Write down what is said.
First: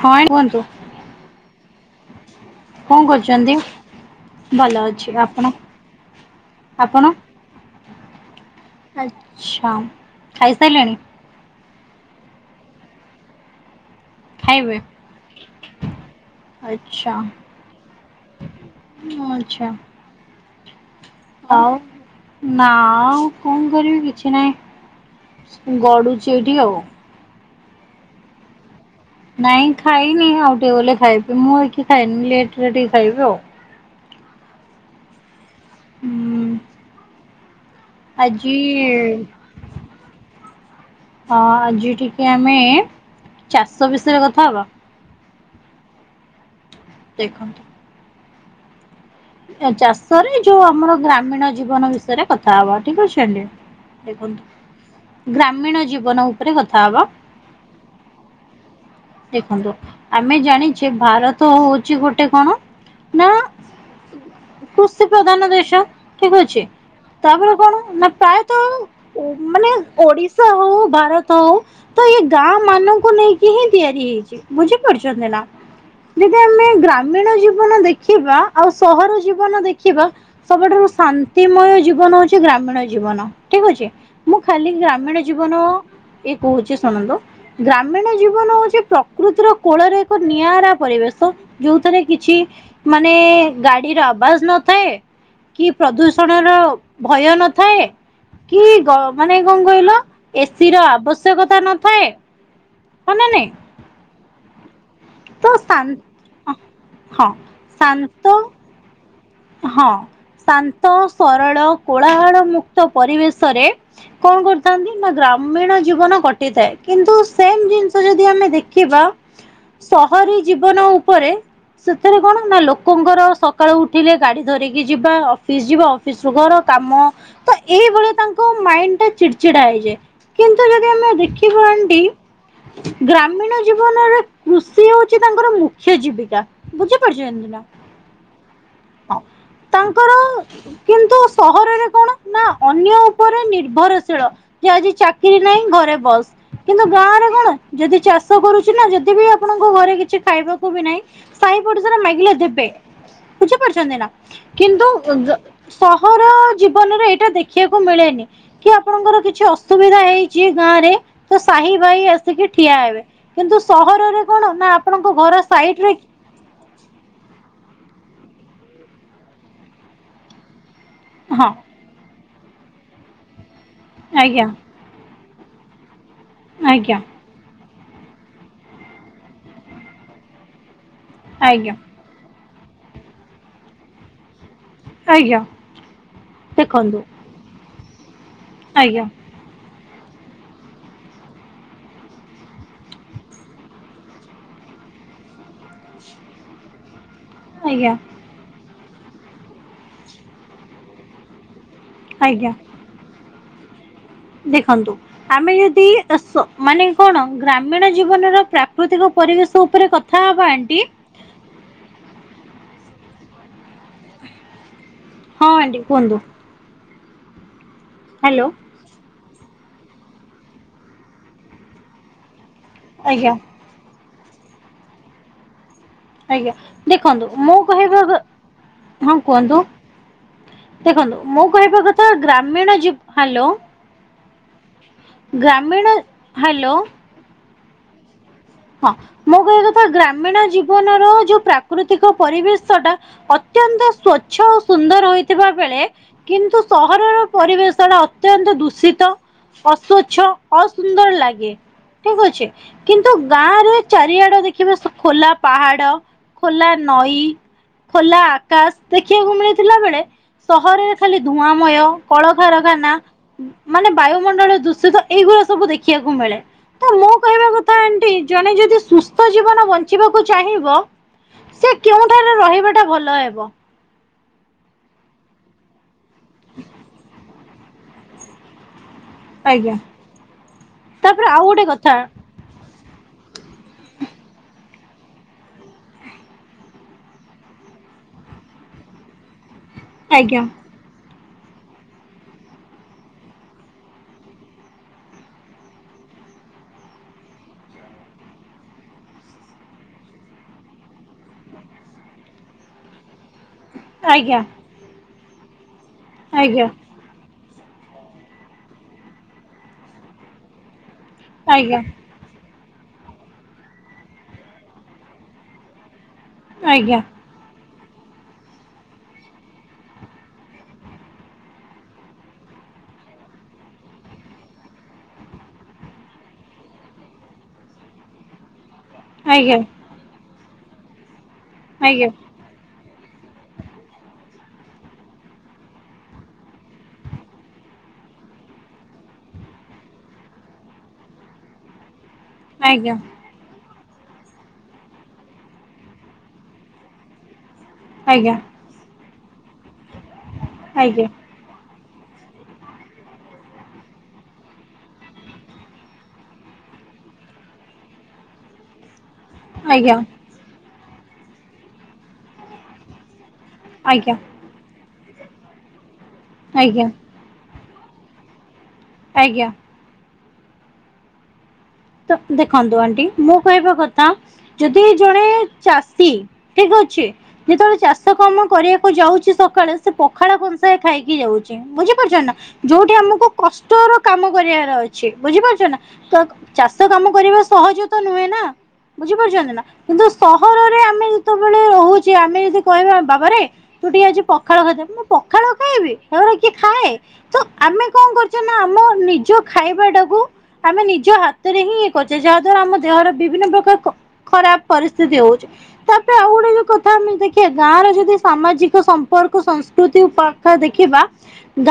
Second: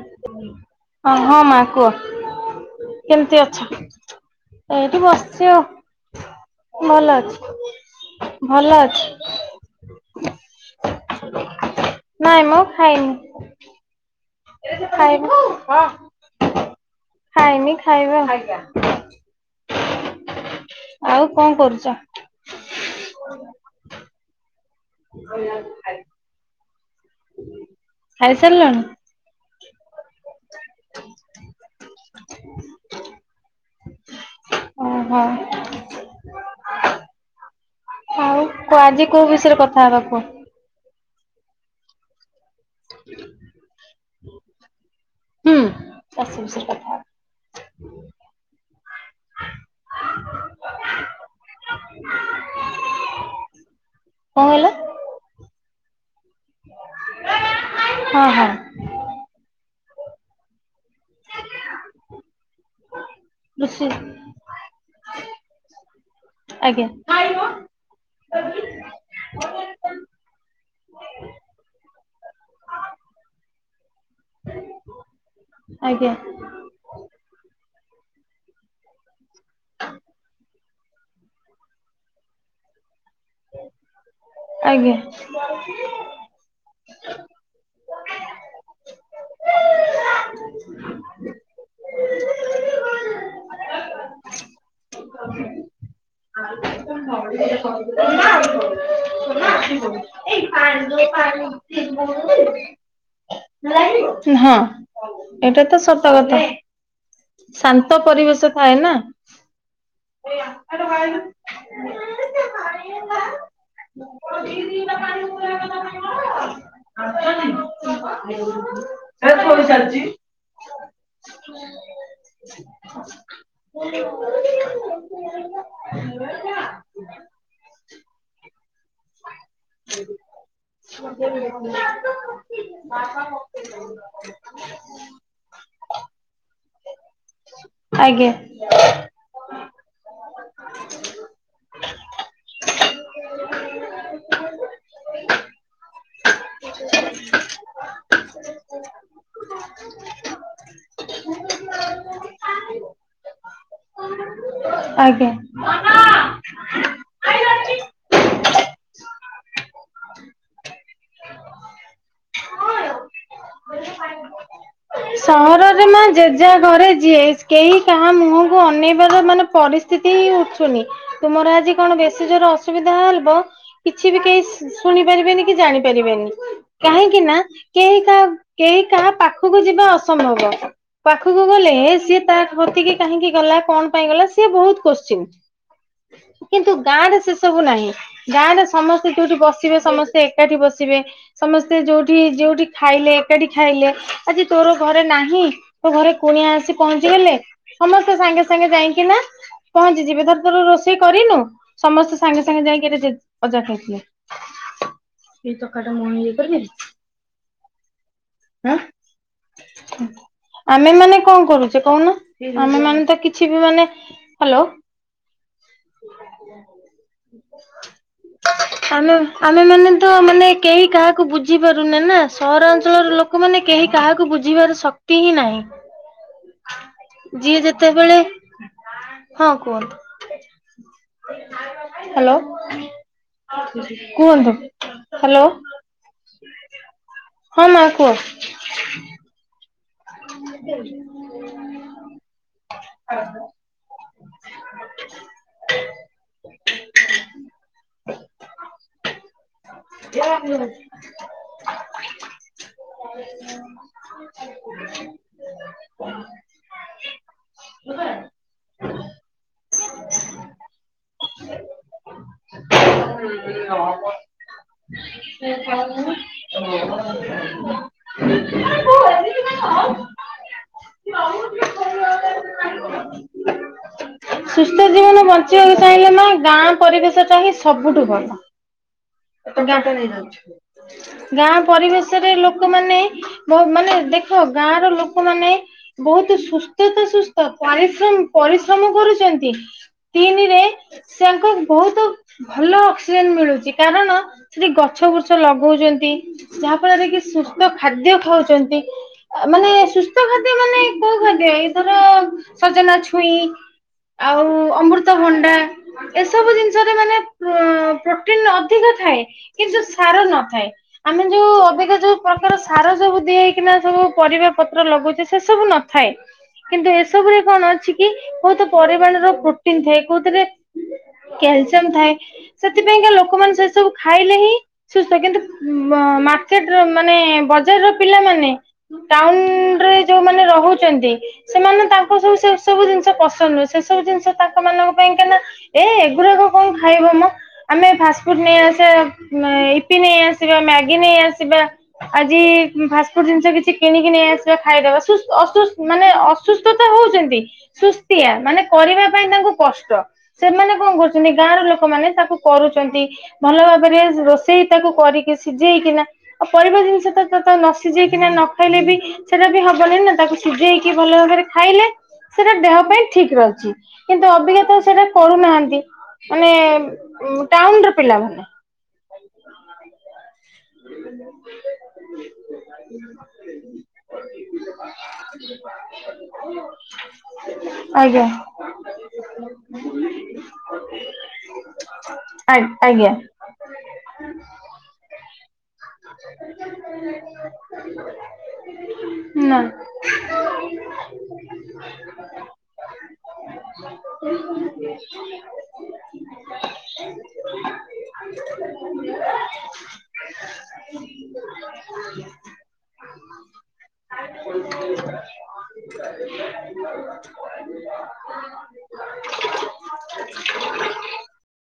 ହଁ କୁହନ୍ତୁ ଅ ହଁ ମା କୁହ। କଣ କେମିତି କରୁଛନ୍ତି? ଅଛ ଭଲ ଏଇଠି ଅଛି ଆପଣ ବସିଛି ଆଉ। ଆପଣ? ଭଲ ଅଛି ଭଲ ଅଛି। ଆଚ୍ଛା ଖାଇସାରିଲେଣି ନାଇଁ ମ ଖାଇନି। ଖାଇବେ [unintelligible] ହଁ। ଆଚ୍ଛା ଖାଇନି ଖାଇବା ଆଚ୍ଛା [unintelligible] ଆଉ କଣ କରୁଛ? ନା କଣ କରିବି କିଛି ନାହିଁ ଗଡୁ଼ଚି ଏଇଠି ଆଉ। ଖାଇସାରିଲଣି? ନାଇଁ ଖାଇନି ଆଉ ଟିକେ ଗଲେ ଖାଇବି ମୁଁ ଏଠି ଖାଇନି ଲେଟ୍ ରେ ଟିକେ ଖାଇବି ଆଉ। ଓ ହୋ। ହୁଁ ଆଉ ଆଜି ଆଜି କୋଉ ବିଷୟରେ କଥାହେବା କୁୁହ। ହଁ ଆଜି ଟିକେ ଆମେ ଚାଷ ବିଷୟରେ କଥା ହବା। ହୁଁ [unintelligible] ଦେଖନ୍ତୁ। ଏ ଚାଷରେ ଯୋଉ ଆମର ଗ୍ରାମୀଣ ଜୀବନ ବିଷୟରେ କଥା ହବା ଠିକ୍ ଅଛି ଆଜ୍ଞା। କଣ କହିଲ ଦେଖନ୍ତୁ ଗ୍ରାମୀଣ ଜୀବନ ଉପରେ କଥା ହବା। ହଁ ହଁ। ଦେଖନ୍ତୁ ଆମେ ଜାଣିଛେ ଭାରତ ହଉଛି ଗୋଟେ କଣ ନା କୃଷି କୃଷି ପ୍ରଧାନ ଦେଶ ଠିକ୍ ଅଛି ଆଜ୍ଞା ତାପରେ କଣ ନା ପ୍ରାୟତଃ ମାନେ ଓଡ଼ିଶା ହଉ ଭାରତ ହଉ ତ ଏଇ ଗାଁ ମାନଙ୍କୁ ନେଇକି ହିଁ ତିଆରି ହେଇଛି ବୁଝିପାରୁଛନ୍ତି ନା। ଆଜ୍ଞା ଯଦି ଆମେ ଗ୍ରାମୀଣ ଜୀବନ ଦେଖିବା ଆଉ ସହର ଜୀବନ ଦେଖିବା। ସବୁଠାରୁ ଶାନ୍ତିମୟ ଜୀବନ ହଉଛି ଗ୍ରାମୀଣ ଜୀବନ। ଠିକ୍ ଅଛି ମୁଁ ଖାଲି ଆଜ୍ଞା ଗ୍ରାମୀଣ ଜୀବନ ଏ କହୁଛି ଶୁଣନ୍ତୁ ଗ୍ରାମୀଣ ଜୀବନ ହଉ ପ୍ରକୃତିର କୋଳରେ ଏକ ନିଆରା ପରିବେଶ ଯୋଉଥିରେ କିଛି ମାନେ ଗାଡ଼ିର ଆବାଜ ନଥାଏ କି ପ୍ରଦୂଷଣର ଭୟ ନଥାଏ। କି ଗ ମାନେ କଣ [unintelligible] କହିଲ ଏସି ର ଆବଶ୍ୟକତା ନଥାଏ। [inaudible] ହଁ ନା ନାଇଁ। ହଁ। ଏଟା ତ ସତ କଥା। ଶାନ୍ତ ପରିବେଶ ଥାଏ ନା। ହଁ। ଶାନ୍ତ, ସରଳ, କୋଳାହାଳ ମୁକ୍ତ ପରିବେଶରେ କଣ କରୁ ଥାନ୍ତି ନା ଗ୍ରାମୀଣ ଜୀବନ କଟିଥାଏ। କିନ୍ତୁ ସେମ୍ ଜିନିଷ ଯଦି ଯଦି ଆମେ ଦେଖିବା, ସହରୀ ଜୀବନ ଉପରେ ସେଥିରେ କଣ ନା ଲୋକଙ୍କର ସକାଳୁ ଉଠ ଉଠିଲେ ଗାଡି ଧରିକି ଯିବା, ଅଫିସ ଯିବା। ଅଫିସରୁ ଘର କାମ ତ ଏଇଭଳିଆ ତାଙ୍କ ମାଇଣ୍ଡଟା ଚିଡ୍ ଚିଡା ହେଇଯାଏ। କିନ୍ତୁ ଯଦି ଆମେ ଦେଖିବା ଆଣ୍ଟି ଗ୍ରାମୀଣ ଜୀବନରେ କୃଷି ହଉଚି ତାଙ୍କର ମୁଖ୍ୟ ଜୀବିକା। ବୁଝିପାରୁଛନ୍ତି ନା? ଆଜ୍ଞା। ତାଙ୍କର କିନ୍ତୁ ସହରରେ କଣ ନା ଅନ୍ୟ ଉପରେ ନିର୍ଭରଶୀଳ। ଯେ ଆଜି ଚାକିରି ନାହିଁ ଘରେ ବସ୍। କିନ୍ତୁ ଗାଁ ରେ କଣ ଯଦି ଚାଷ କରୁଚି ନା ଯଦି ବି ଆପଣଙ୍କ ଘରେ କିଛି ଖାଇବାକୁ ବି ନାହିଁ ସାଇ ପଡ଼ିଶାରେ ମାଗିଲେ ଦେବେ। ବୁଝିପାରୁଛନ୍ତି ନା? କିନ୍ତୁ ଆଜ୍ଞା। ସହର ଜୀବନରେ ଏଇଟା ଦେଖିବାକୁ ମିଳେନି। କି ଆପଣଙ୍କର କିଛି ଅସୁବିଧା ହେଇଚି ଗାଁ ରେ ତ ସାହି ଭାଇ ଆସିକି ଠିଆ ହେବେ। କିନ୍ତୁ ସହରରେ କଣ ନା ଆପଣଙ୍କ ଘର ସହରରେ ସାଇଟ୍ ରେ ମା ଯେଝା ଘରେ ଯିଏ। କେହି କାହା ମୁହଁକୁ ଅନେଇବାର ମାନେ ପରିସ୍ଥିତି ହିଁ ଉଠୁନି। ତୁମର ହଁ ଆଜି କଣ ବେଶୀ ଜୋରେ ଅସୁବିଧା ହେବ, କିଛି ବି କେହି ଆଜ୍ଞା ଶୁଣି ପାରିବେନି କି ଜାଣିପାରିବେନି। ଆଜ୍ଞା କାହିଁକି ନା କେହି କାହା କେହି କାହା ପାଖକୁ ଯିବା ଅସମ୍ଭବ। ପାଖକୁ ଆଜ୍ଞା। ଗଲେ ସିଏ ତା କତିକି କାହିଁକି ଗଲା କଣ ପାଇଁ ଗଲା ସିଏ ବହୁତ୍ କୋଶ୍ଚିନ୍। ଆଜ୍ଞା କିନ୍ତୁ ଦେଖନ୍ତୁ ଗାଁ ରେ ସେ ସବୁ ନାହିଁ। ଗାଁ ରେ ଆଜ୍ଞା ସମସ୍ତେ ଯୋଉଠି ବସ୍ ବସିଥିବେ ସମସ୍ତେ ଏକାଠି ବସିବେ। ସମସ୍ତେ ଯୋଉଠି ଯୋଉଠି ଖାଇଲେ ଏକାଠି ଖାଇଲେ। ଆଜି ତୋର ଘରେ ନାହିଁ ତୋ ଘରେ କୁଣିଆ ଆସି ପହଞ୍ଚିଗଲେ ଆଜ୍ଞା ସମସ୍ତେ ସାଙ୍ଗେ ସାଙ୍ଗେ ଯାଇକିନା ପହଞ୍ଚିଯିବେ। ଧର ତୋର ରୋଷେଇ କରିନୁ ସମସ୍ତେ ସାଙ୍ଗେ ଆଜ୍ଞା ସାଙ୍ଗେ ଯାଇକିରି ପଚାରି ଦେଇଥିବେ। ଦେଖନ୍ତୁ ଆମେ ଯଦି ମାନେ କଣ ଗ୍ରାମୀଣ ଜୀବନର ହଁ ପ୍ରାକୃତିକ ପରିବେଶ ଉପରେ କ କଥା ହବା ଆଣ୍ଟି ଆମେ ମାନେ କଣ କରୁଚେ କହୁନ। ଆମେ ମାନେ ତ କିଛି ବି ମାନେ, ହାଲୋ। ହଁ ଆଣ୍ଟି କୁହନ୍ତୁ। ହାଲୋ। ଆମେ ଆମେ ମାନେ ତ ମାନେ କେହି କାହାକୁ ବୁଝିପାରୁନେ ନା। ସହର ଅ ଞ୍ଚଳର ଆଜ୍ଞା ଲୋକମାନେ କେହି କାହାକୁ ବୁଝିବାର ଶକ୍ତି ହିଁ ନାହିଁ। ଆଜ୍ଞା। ଦେଖନ୍ତୁ ମୁଁ ଯିଏ କହିବା ଯେତେବେଳେ କ ହଁ କୁହନ୍ତୁ। ଦେଖନ୍ତୁ ମୁଁ କହିବା କଥା ହ୍ୟାଲୋ ଗ୍ରାମୀଣ ଜି ହାଲୋ। କୁହନ୍ତୁ। ଗ୍ରାମୀଣ ହାଲୋ। ହଁ ମା କୁହ। ହଁ ମୁଁ କହିବା କଥା ଗ୍ରାମୀଣ ଜୀବନର ଯୋଉ ପ୍ରାକୃତିକ ପରିବେଶ ଟା ଅତ୍ୟନ୍ତ ସ୍ଵଚ୍ଛ ଓ ସୁନ୍ଦର ହୋଇଥିବା ବେଳେ କିନ୍ତୁ ସହରର ପରିବେଶ ଟା ଅତ୍ୟନ୍ତ ଦୂଷିତ, ଅସ୍ଵଚ୍ଛ ଅସ ଅସୁନ୍ଦର ଲାଗେ। ଠିକ୍ ଅଛି। କିନ୍ତୁ ଗାଁରେ ଚାରିଆଡ ଦେ ଖିବା ଖୋଲା ପାହାଡ, ଖୋଲା ନଈ ଖୋଲା ଆକାଶ ଦେଖିବାକୁ ମିଳିଥିଲା ବେଳେ। ସହରରେ ଖାଲି ଧୂଆଁମୟ କଳକାରାଖାନା। ମାନେ ବାୟୁମଣ୍ଡଳ ଦୂଷିତ ଏଇଗୁଡା ସବୁ ଦେଖିବାକୁ ମିଳେ ତ ମୁଁ କହିବା କଥା ଆଣ୍ଟି ଜଣେ ଯଦି ସୁ ସୁସ୍ଥ ଜୀବନ ବଞ୍ଚିବାକୁ ଚାହିଁବ ସେ କେଉଁଠାରେ ରହିବାଟା ଭଲ ହେବ। ସୁସ୍ଥ ଜୀବନ ବଞ୍ଚିବାକୁ ଚାହିଁଲେ ମା ଗାଁ ପରିବେଶ ଟା ହିଁ ସବୁଠୁ ଭଲ। ଆଜ୍ଞା ତାପରେ ଆଉ ଗାଁ ଗୋଟେ କଥା ପରିବେଶରେ ଲୋ ଲୋକମାନ ବହୁ ମାନେ ଦେଖ ଗାଁ ର ଲୋକମାନେ ବହୁତ ସୁସ୍ଥ ତ ସୁସ୍ଥ ପରିଶ୍ରମ ପରିଶ୍ରମ କରୁଛନ୍ତି। ଆଜ୍ଞା ତିନିରେ ସେଙ୍କ ବହୁତ ଭଲ ଅକ୍ସିଜେନ ମିଳୁଛି। କାରଣ ସେଠି ଗଛ ବୃଛ ଲଗଉଛନ୍ତି। ଯାହାଫଳରେ କି ସୁସ୍ଥ ଖାଦ୍ୟ ଖାଉଛନ୍ତି। ମାନେ ସୁସ୍ଥ ଖାଦ୍ୟ ମାନେ କଉ ଖାଦ୍ୟ ଏଇଥର ସଜନା ଛୁଇଁ ଆଜ୍ଞା ଆଉ ଅମୃତଭଣ୍ଡା ଏସବୁ ଆଜ୍ଞା ଜିନିଷରେ ମାନେ ପ୍ରୋ ପ୍ରୋଟିନ ଅଧିକ ଥାଏ କିନ୍ତୁ ସାର ନଥାଏ ଆମେ ଯୋଉ ଆଜ୍ଞା ଅବିକା ଯଉ ପ୍ରକାର ସାର ସବୁ ଦିଆ ହେଇକିନା ସବୁ ପରିବା ପତ୍ର ଲଗୋଉଛେ ସେ ସବୁ ନଥାଏ। କିନ୍ତୁ ଆଜ୍ଞା ଏସବୁରେ କଣ ଅଛି କି ବହୁତ ପରିମାଣର ପ୍ରୋଟିନ ଥାଏ କୋଉଥିରେ। କ୍ୟାଲସିୟମ ଥାଏ ସେଥିପାଇଁକା ଲୋକମାନେ ସେ ସବୁ ଖାଇଲେ ହିଁ ସୁସ୍ଥ କିନ୍ତୁ ମାର୍କେଟର ମାନେ ବଜାରର ପିଲାମାନେ ଆଜ୍ଞା ଟାଉନରେ ଯଉମାନେ ରହୁଛନ୍ତି ସେମାନେ ଆଜ୍ଞା। ତାଙ୍କୁ ସବୁ ସେସବୁ ଜିନଷ ପସନ୍ଦ ନୁହଁ ସେ ସବୁ ଜିନିଷ ତାଙ୍କ ମାନଙ୍କ ପାଇଁ କା ନା। ଏଇ ଏଗୁଡାକ କଣ ଖାଇବ ମ ଆମେ ଫା ଫାଷ୍ଟଫୁଡ ନେଇ ଆସିବା ଅ ଇପି ନେଇ ଆସିବା ମ୍ୟାଗି ନେଇ ଆସିବା ଆଜି ଆଜ୍ଞା ଫାଷ୍ଟ ଫାଷ୍ଟଫୁଡ ଜିନିଷ କିଛି କିଣିକି ନେଇ ଆସିବା ଖାଇଦବା ଅସୁସ୍ଥ ଅସୁସ୍ଥ ମାନେ ଅସୁସ୍ଥତା ହଉଛନ୍ତି। ସୁସ୍ଥିଆ ଆଜ୍ଞା ମାନେ କରିବା ପାଇଁ ତାଙ୍କୁ କଷ୍ଟ ସେମାନେ କଣ ଆଜ୍ଞା କରୁଛନ୍ତି। ଗାଁର ଲୋକମାନେ ତାକୁ କରୁଛନ୍ତି ଭଲ ଭାବରେ ରୋଷେଇ ତାକୁ କରିକି ସିଝେଇକିନା ଆଉ ପରିବା ଜିନିଷ ତ ତେ ନସିଝେଇକିନା ନ ଖାଇଲେ ବି ସେଇଟା ବି ଆଜ୍ଞା ଆଜ୍ଞା ହବନି ନା ତାକୁ ସିଝେଇକି ଭଲ ଭାବରେ ଖାଇଲେ ସେଟା ଦେହ ପାଇଁ ଠିକ ରହି କିନ୍ତୁ ଅବିକା ତ ସେଇଟା କରୁନାହାନ୍ତି ମାନେ ଆଜ୍ଞା ଟାଉନ ର ପିଲାମାନେ ଆଜ୍ଞା। [unintelligible] ତ ଦେଖନ୍ତୁ ଆଣ୍ଟି ମୁଁ କହିବା କଥା ଯଦି ଜଣେ ଚାଷୀ ଠିକ ଅଛି। ଯେତେବେଳେ ଚାଷ ଆଜ୍ଞା କାମ କରିବାକୁ ଯାଉଛି ସକାଳେ ସେ ପଖାଳ କଂସାଏ ଖାଇକି ଯାଉଛି। ବୁଝି ପାରୁଛ ନା ଯଉଠି ଆଜ୍ଞା ଆମକୁ କଷ୍ଟର କାମ କରିବାର ଅଛି ବୁଝିପାରୁଛ ନା ଚାଷ କାମ କରିବା ସହଜ ତ ନୁହେଁ ନା। ବୁଝିପାରୁଛନ୍ତି ନା କିନ୍ତୁ ସହରରେ ଆମେ ଯେତେବେଳେ ରହୁଛେ ଆମେ ଯଦି କହିବା ବାବାରେ ତୁ ଟିକେ ଆଜି ପଖାଳ ଖାଇଦେମ ମୁଁ ପଖାଳ ଖାଇବି ହେଗୁରା କି ଖାଏ, ତ ଆମେ କଣ କରୁଛୁ ନା ଆମ ନିଜ ଖାଇବା ଟାକୁ [unintelligible] ରେ ହିଁ ଏ କରିଛେ ଯାହା ଦ୍ଵାରା ଆମ ଦେହର ବିଭିନ୍ନ ପ୍ରକାର ଖ ଖରାପ ପରିସ୍ଥିତି ହଉଛି। ତାପରେ ଆଉ ଗୋଟେ [unintelligible] କଥା ଆମେ ଦେଖିବା ଗାଁର ଯଦି ସାମାଜିକ ସମ୍ପର୍କ ସଂସ୍କୃତି ଉ ପାଖ ଦେଖିବା ଗାଁ